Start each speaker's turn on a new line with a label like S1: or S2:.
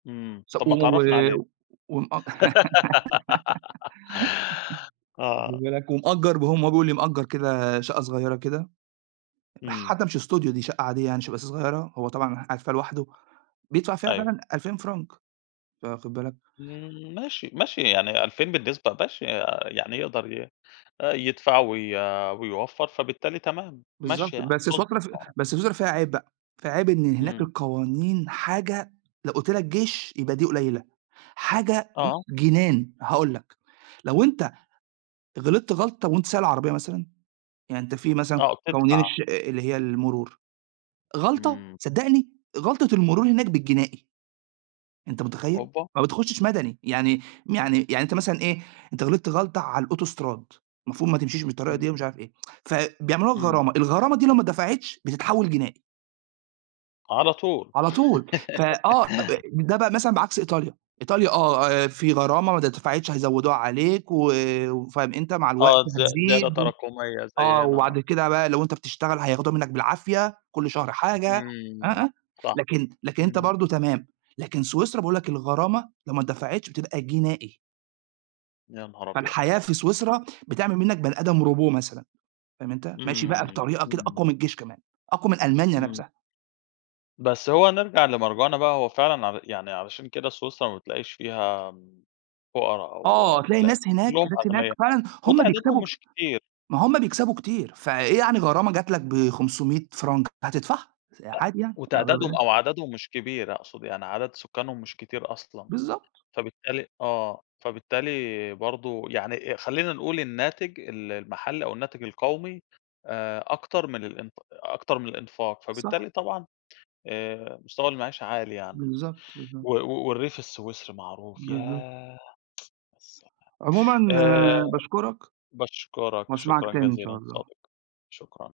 S1: إمم، طب
S2: سب
S1: ما
S2: و و
S1: تعرّفني عليه.
S2: و ومأج واخد
S1: آه.
S2: بالك، ومأجر بقى م هو بيقول لي مأجر كده شقة صغيرة كده،
S1: إمم.
S2: حتى مش studio دي شقة عادية يعني، شقة بس صغيرة، هو طبعًا قاعد فيها لوحده بيدفع فيها
S1: أيوه.
S2: فعلًا 2000 فرانك، فواخد بالك.
S1: إمم، ماشي، ماشي، يعني 2000 بالنسبة ماشي، آآ، يعني يقدر ي آآ، يدفع وي ويوفر، فبالتالي تمام،
S2: بالضبط
S1: ماشية يعني،
S2: بس سويسرا
S1: تضبط
S2: ف
S1: آه.
S2: بس سويسرا، فيها عيب بقى، فيها عيب إن هناك
S1: إمم.
S2: القوانين حاجة لو قلت لك جيش يبقى دي قليلة، حاجة
S1: آه.
S2: بُص جنان. هاقول لك، لو أنت غلطت غلطة وانت سايق العربية مثلًا، يعني أنت في مثلًا
S1: آه وبتدفع.
S2: قوانين الش أأ اللي هي المرور، غلطة،
S1: إمم.
S2: صدقني غلطة المرور هناك بالجنائي. أنت متخيل؟!
S1: أوبا!
S2: ما بتخشش مدني، يعني يعني يعني أنت مثلًا إيه، أنت غلطت غلطة على الاوتوستراد، المفروض ما تمشيش بالطريقة
S1: إمم.
S2: دي ومش عارف إيه، فبيعملوها
S1: إمم.
S2: غرامة، الغرامة دي لو ما اتدفعتش بتتحول جنائي.
S1: على طول.
S2: على طول، فآه، أ أ ده بقى مثلًا بعكس إيطاليا إيطاليا، آه، آآ في غرامة، ما اتدفعتش هيزودوها عليك، و وفأنت مع الوقت
S1: آه، زيا زيادة
S2: هتزيد و
S1: تراكمية
S2: آه،
S1: زينا،
S2: وبعد
S1: آه.
S2: كده بقى لو انت بتشتغل، هياخدوها منك بالعافية، كل شهر حاجة، آه،
S1: إمم،
S2: آه،
S1: صح،
S2: لكن لكن أنت
S1: اهم.
S2: برضو تمام، لكن سويسرا، باقول لك الغرامة لو ما اتدفعتش، بتبقى جنائي.
S1: يا نهار أبيض!
S2: فالحياة في سويسرا بتعمل منك بني آدم، robot مثلًا، فاهم أنت؟ ماشي بقى
S1: إمم،
S2: بطريقة كده
S1: إمم.
S2: أقوى من الجيش كمان، أقوى من ألمانيا
S1: إمم.
S2: نفسها.
S1: بس هو نرجع لمرجوعنا بقى، هو فعلًا ع يعني علشان كده سويسرا ما بتلاقيش فيها إمم، فقرا
S2: آه،
S1: أو
S2: تلاقي
S1: لأ
S2: الناس هناك
S1: كلهم
S2: الناس هناك،
S1: أغنيا
S2: فعلًا هُم
S1: وتعدادهم
S2: بيكسبوا كت
S1: مش كتير.
S2: ما هُم بيكسبوا كتير، فإيه يعني غرامة جات لك ب500 فرانك، هتدفعها س
S1: أ
S2: عادي يعني، واخد
S1: وتعدادهم
S2: بالك؟
S1: أو عددهم مش كبير أقصد يعني، عدد سكانهم مش كتير أصلًا
S2: بالضبط.
S1: فبالتالي آه، فبالتالي برضو يعني خلينا نقول الناتج ال المحلي أو الناتج القومي، آآ، أكتر من الإنت أكتر من الإنفاق
S2: صح.
S1: فبالتالي طبعًا آآ، مستوى المعيشة عالي يعني.
S2: بالضبط،
S1: و
S2: بالضبط.
S1: و والريف السويسري معروف
S2: بالضبط.
S1: ياه! يا سلام!
S2: عمومًا،
S1: آآ
S2: باشكرك
S1: باشكرك،
S2: وأسمعك
S1: شكرًا
S2: تاني إن
S1: جزيلًا
S2: شاء الله.
S1: ضديقي، شكرًا.